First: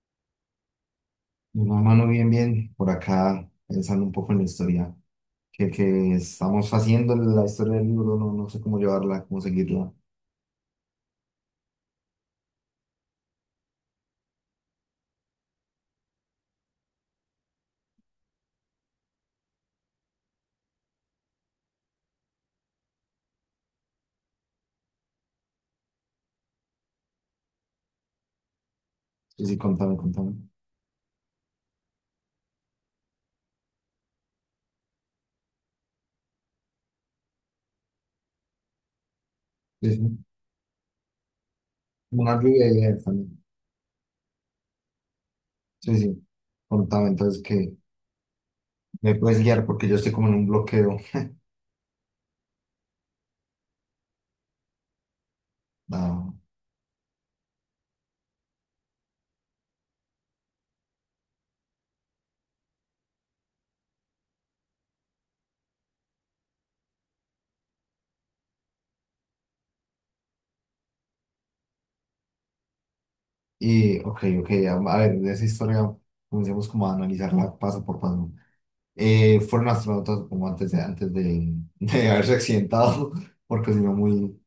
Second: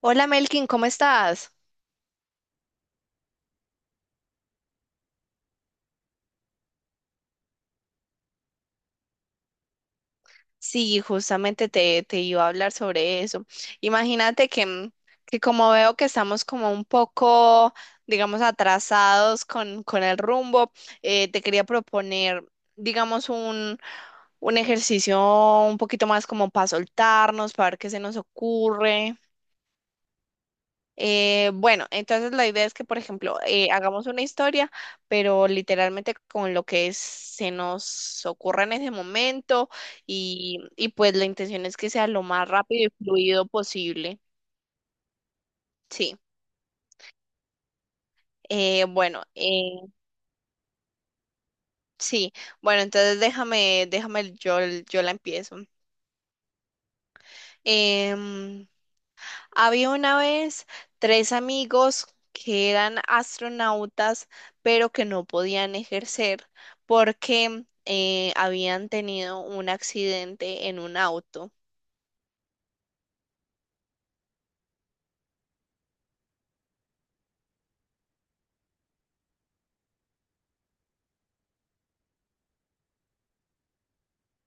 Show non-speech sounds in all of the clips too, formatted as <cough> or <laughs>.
Hola Melkin, ¿cómo estás? No, mano, bien, bien. Por acá, pensando un poco en la historia que estamos haciendo, la historia del libro, no, no sé cómo llevarla, cómo seguirla. Sí, justamente te iba a hablar sobre eso. Imagínate que como veo que estamos como un poco, digamos, atrasados con el rumbo, te quería proponer, digamos, un ejercicio un poquito más como para soltarnos, para ver qué se nos ocurre. Sí, sí, contame, contame. Bueno, entonces la idea es que, por ejemplo, hagamos una historia, pero literalmente con lo que se nos ocurra en ese momento Sí, sí. y pues la intención es que sea lo Una más lluvia de rápido ideas y también. fluido posible. Sí, Sí. sí. Contame, entonces, que Eh, me bueno, puedes guiar eh, porque yo estoy como en un bloqueo. sí. Bueno, entonces yo la empiezo. Ah, Em, Había una vez tres amigos que eran astronautas, pero que no podían ejercer porque habían tenido un accidente en un auto. Ok, ok, a ver, de esa historia comencemos como a analizarla paso por paso. Fueron astronautas como antes de, <laughs> de haberse accidentado, porque si no, muy,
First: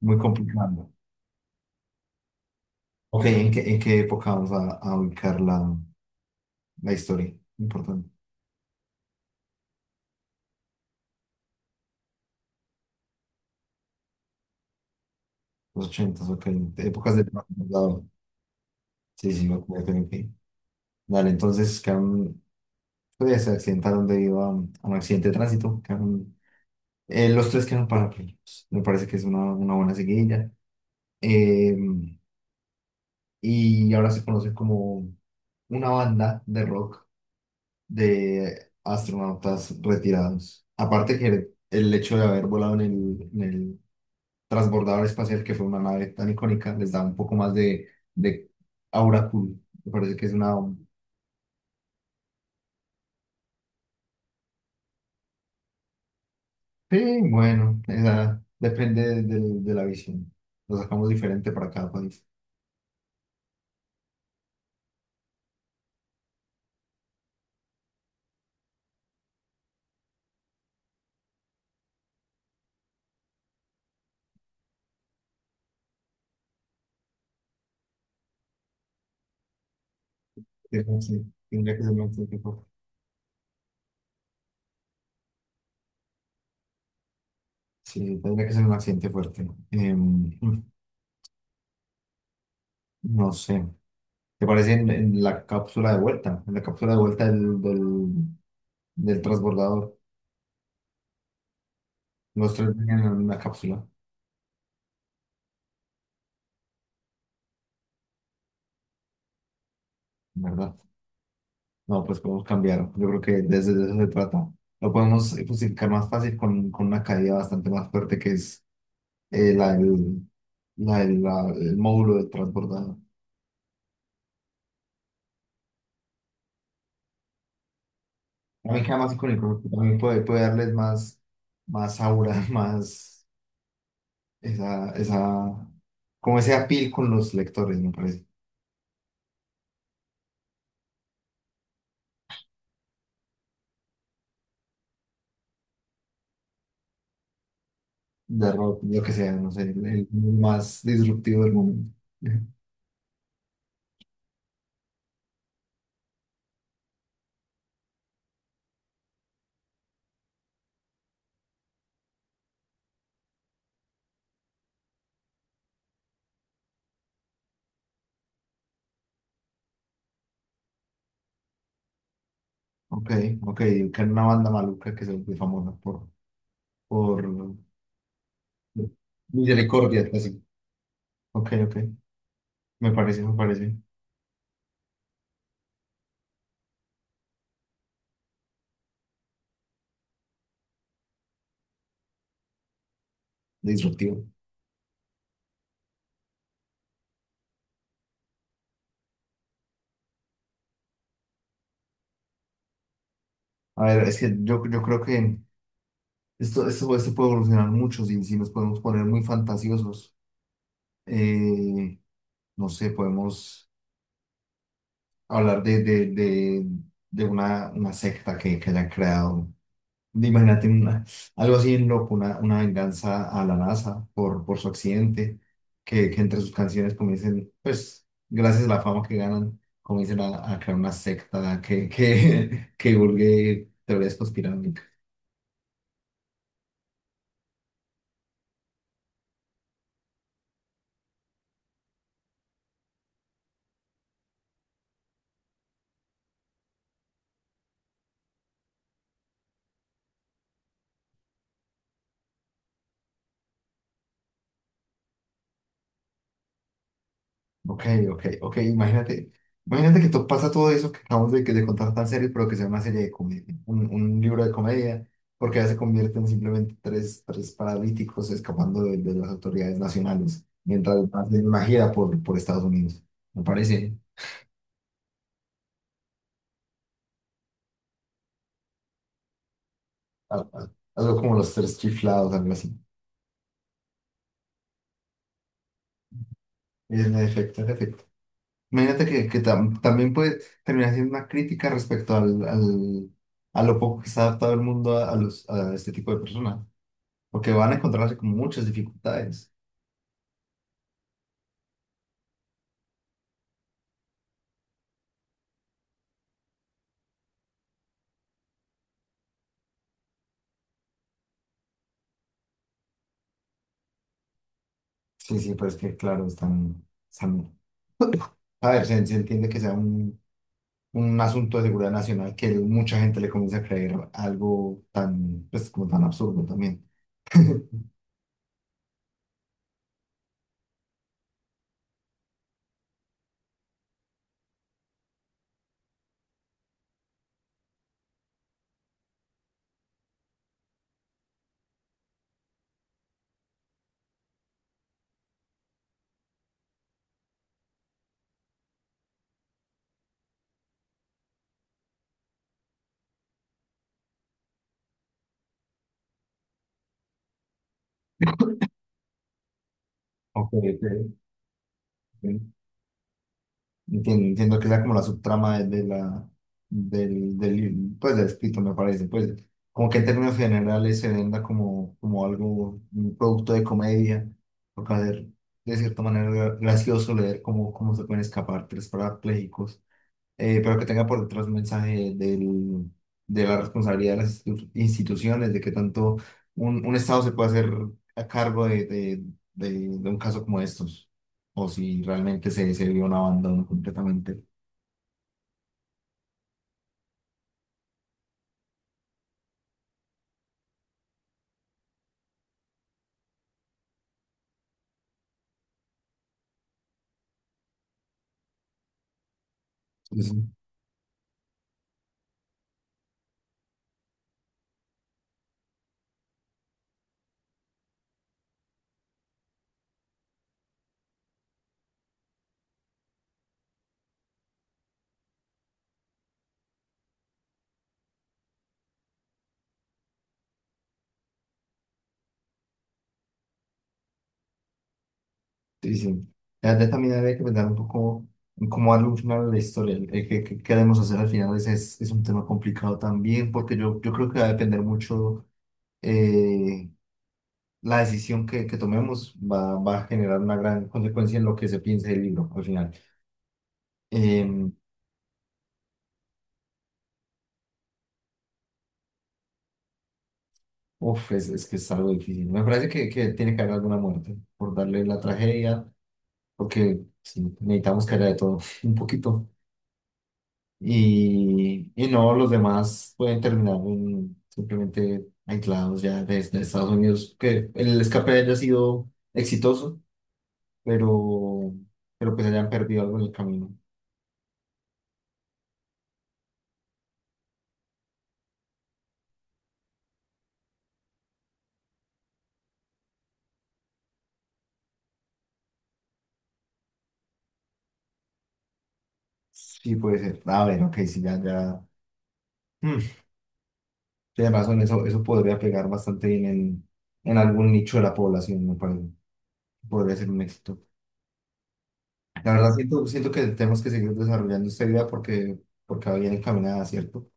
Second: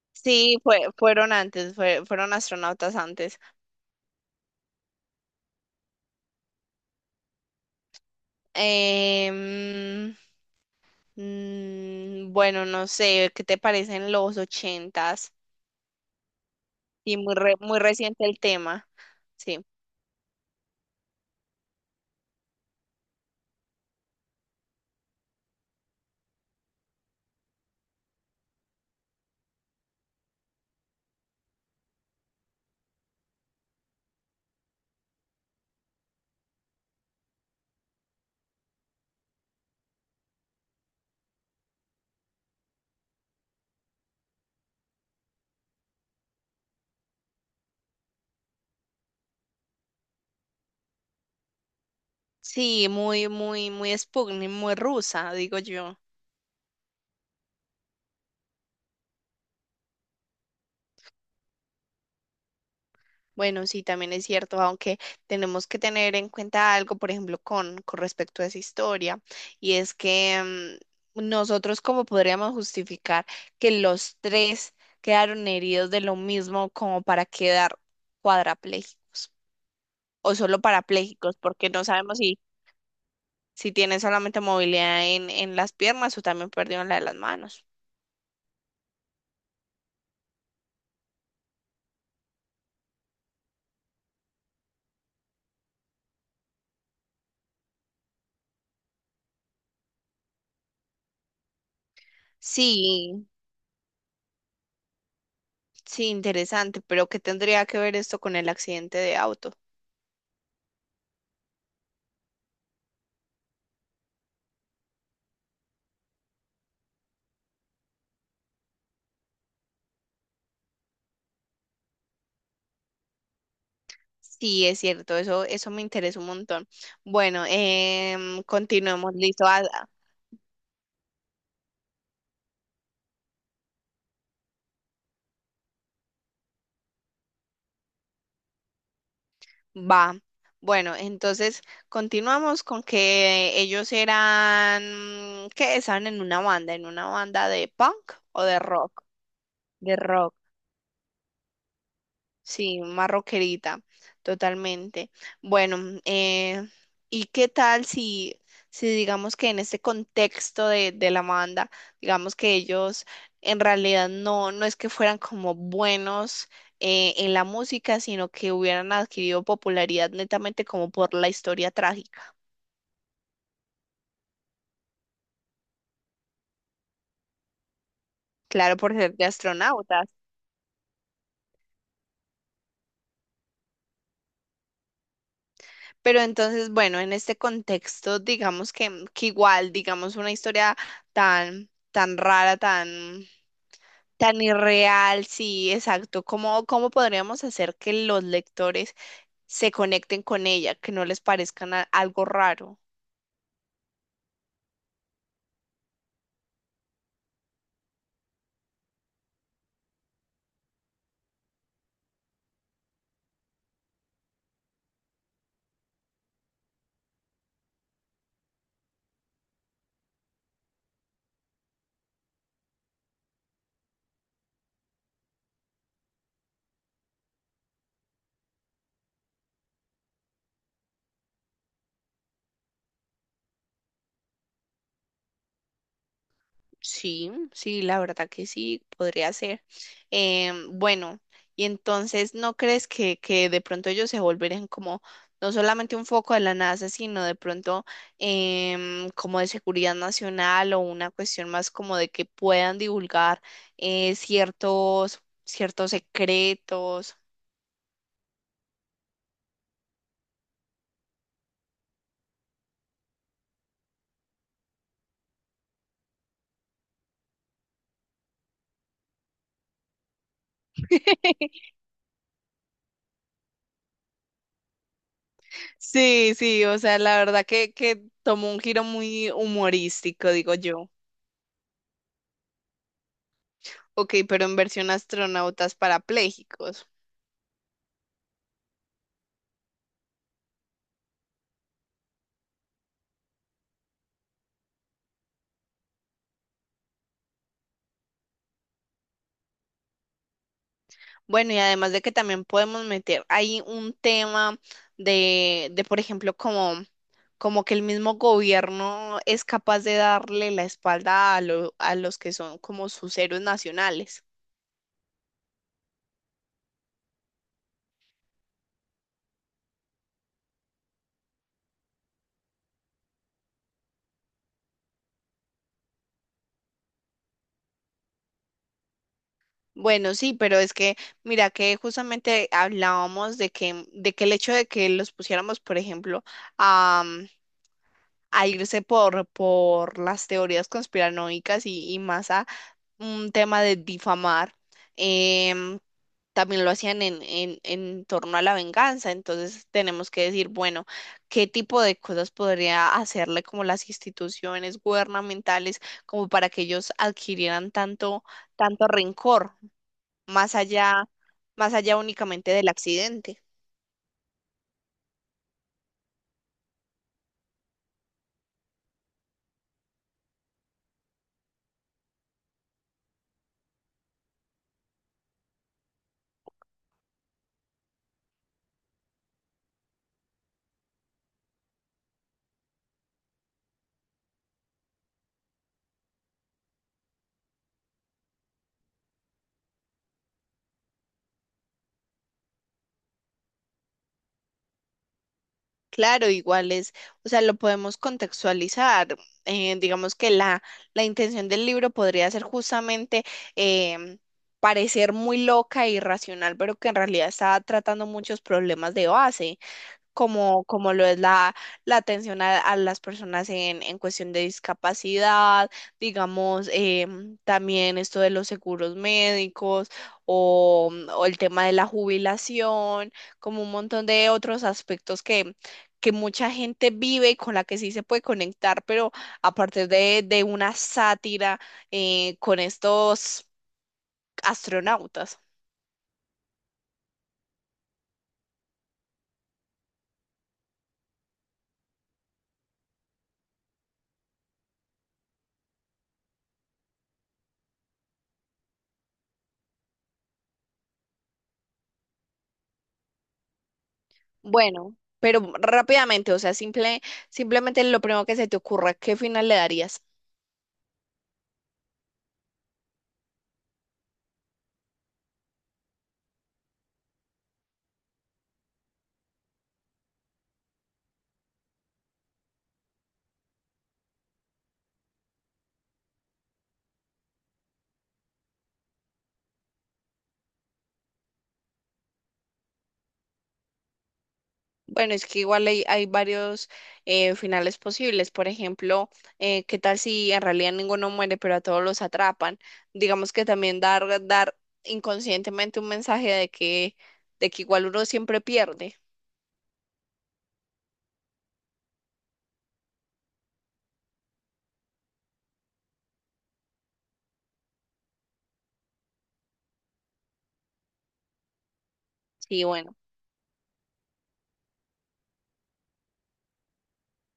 muy Sí, complicado. fueron antes, fueron astronautas Ok, antes. En qué época vamos a ubicar la historia? Importante. Em, bueno, no sé, ¿qué te parecen los ochentas? Los ochentas, ok. Épocas Sí, del muy, muy pasado. reciente el tema, Sí, sí, sí. ok, ok, ok. Dale, entonces quedaron, pues, se accidentaron debido a un accidente de tránsito. Los tres quedaron parapléjicos. Me parece que es una buena seguidilla. Eh, y ahora se conoce como una banda de rock de astronautas retirados. Aparte que el hecho de haber volado en el, transbordador espacial, que fue una nave tan icónica, les da un poco más de aura cool. Me parece que es una... Sí, muy Sputnik, muy rusa, digo yo. Sí, bueno, depende de la visión. Lo sacamos diferente para cada país. Bueno, sí, también es cierto, aunque tenemos que tener en cuenta algo, por ejemplo, con respecto a esa historia, y es que nosotros cómo podríamos justificar que los tres quedaron heridos de lo mismo como para quedar cuadrapléjicos o solo Es un accidente, parapléjicos, porque tendría que no ser un sabemos si, accidente fuerte. si tienen solamente movilidad en las piernas o también perdieron la de las manos. Sí, tendría que ser un accidente fuerte. No sé. ¿Te parece en la cápsula de vuelta? En la cápsula de vuelta del transbordador. Los tres venían en Sí, una cápsula, sí, interesante, pero ¿qué tendría que ver esto con el accidente de auto? ¿verdad? No, pues podemos cambiar. Yo creo que desde de eso se trata. Lo podemos justificar más fácil con una caída bastante más fuerte que es eh, la, del- el módulo del transbordador. Sí, es cierto, eso me interesa un montón. Bueno, A mí queda continuemos, más listo, icónico, porque también puede darles más, más aura, <laughs> más esa, esa, como ese appeal con los lectores, me parece. va. Bueno, entonces continuamos con que ellos eran, que estaban en una banda de punk o De de rock, lo rock. que sea, no sé, De el rock. más disruptivo del momento. <laughs> Sí, más rockerita, totalmente. Bueno, mm, eh, ¿Y qué tal si, si digamos que en este contexto de la banda, digamos que ellos en realidad no, no es que fueran como buenos en la música, sino que hubieran adquirido popularidad netamente como por la historia trágica? Ok, ok, que era una banda maluca que se volvió famosa por Claro, por ser de misericordia. astronautas. Ok, ok. Me parece Pero entonces, bueno, en este contexto, digamos que igual, digamos, una historia tan rara, tan, disruptivo. tan irreal, sí, exacto. ¿Cómo, cómo podríamos hacer que los lectores se conecten con ella, que no les parezca algo raro? A ver, es que yo creo que esto puede evolucionar mucho si nos podemos poner muy fantasiosos. Eh, no sé, podemos hablar de una secta que hayan creado. Imagínate algo así en loco, una venganza a la NASA por su accidente, que entre sus canciones comiencen, pues, gracias a la fama que ganan, comiencen a crear una secta <laughs> que divulgue teorías conspiranoicas. Sí, sí, la verdad que sí, podría ser. Bueno, y entonces, ¿no crees que de pronto ellos se volverían como no solamente un foco de la NASA, sino de pronto como de seguridad nacional o una cuestión más como de que puedan divulgar ciertos, ciertos secretos? Ok, ok, ok, imagínate que pasa todo eso que acabamos de contar tan serio, pero que sea una serie de comedia, un libro de comedia, porque ya se convierten simplemente tres paralíticos escapando de las autoridades nacionales mientras hacen una <laughs> gira por Estados Unidos. Me parece Sí, sí, o sea, la verdad que tomó un giro muy humorístico, a- digo a- yo. algo como los tres chiflados, algo así. Ok, pero en versión astronautas parapléjicos. En efecto, en efecto. Imagínate que también puede terminar siendo una crítica respecto a lo poco que está adaptado el mundo a este tipo de personas. Porque van a encontrarse con muchas dificultades. Bueno, y además de que también podemos meter ahí un tema de por ejemplo, como, como que el mismo gobierno es capaz de darle la espalda a, a los que son como sus héroes nacionales. Sí, sí, pues que claro, están, están, a ver, se entiende que sea un asunto de seguridad nacional que mucha gente le comienza a creer algo tan, pues, como tan absurdo también. <laughs> Bueno, sí, pero es que, mira, que justamente hablábamos de que el hecho de que los pusiéramos, por ejemplo, a, a irse por las teorías conspiranoicas y más a un tema de difamar, em, también lo hacían en torno a la venganza. Entonces tenemos que decir, bueno, qué tipo de cosas podría hacerle como las instituciones gubernamentales como para que ellos adquirieran tanto, tanto rencor, Ok, más allá, más allá ok. únicamente del accidente. Entiendo que sea como la subtrama de la, del, del, pues, del escrito, me parece. Pues, como que en términos generales se venda como algo, un producto de comedia, porque hacer de cierta manera gracioso leer cómo se pueden escapar tres parapléjicos, pero que tenga por detrás un mensaje de la responsabilidad de las instituciones, de que tanto un Estado se puede hacer a cargo de un caso como estos, o si realmente se vio un abandono completamente. Claro, igual es, o sea, lo podemos contextualizar. Digamos que la intención del libro podría ser justamente em, parecer muy loca e irracional, pero que en realidad está tratando muchos problemas de base Entonces, como, como lo es la atención a las personas en cuestión de discapacidad, digamos, también esto de los seguros médicos o el tema de la jubilación, como un montón de otros aspectos que mucha gente vive y con la que sí se puede conectar, pero a partir de una sátira con estos astronautas. sí, sí. La verdad también habría que pensar un poco en cómo darle un final a la historia. Qué queremos hacer al final? Ese es un tema complicado también, porque yo creo que va a depender mucho. eh, la decisión que tomemos va a generar una gran consecuencia en lo que se piense del libro al final. Eh, Bueno, pero rápidamente, o sea, simple, simplemente lo primero que se te ocurra, ¿qué final le darías? Uf, es que es algo difícil. Me parece que tiene que haber alguna muerte por darle la tragedia, porque sí, necesitamos que haya de todo <laughs> un poquito. Y no, los demás pueden terminar simplemente aislados ya desde Estados Unidos, que el escape haya sido exitoso, pero, pues hayan perdido algo en el camino. Bueno, es que igual hay, hay varios finales posibles. Por ejemplo, ¿qué tal si en realidad ninguno muere, pero a todos los atrapan? Digamos que también dar inconscientemente un mensaje de que igual uno siempre pierde. Sí, puede ser. A ver, ok, sí, ya, ya. Mm. Sí, además, son eso podría pegar bastante bien en algún nicho de la población, me parece. Podría ser un éxito. La Sí, verdad, bueno, siento que tenemos que seguir desarrollando esta idea porque va bien encaminada, ¿cierto?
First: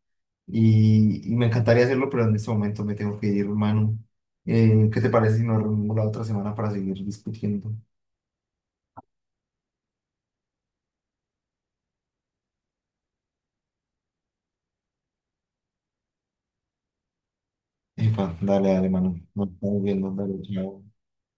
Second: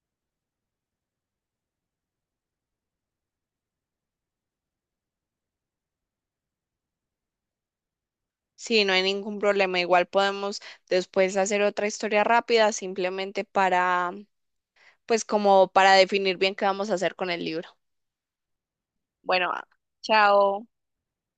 Y me encantaría hacerlo, pero en este momento me tengo que ir, Manu. ¿Qué te parece si nos reunimos la otra semana para seguir discutiendo? sí, no hay ningún problema. Igual podemos después hacer otra historia rápida, simplemente para, pues como para definir bien qué vamos a hacer con el libro. Epa, dale, dale, Manu. Nos Bueno, estamos viendo, dale, chao. chao.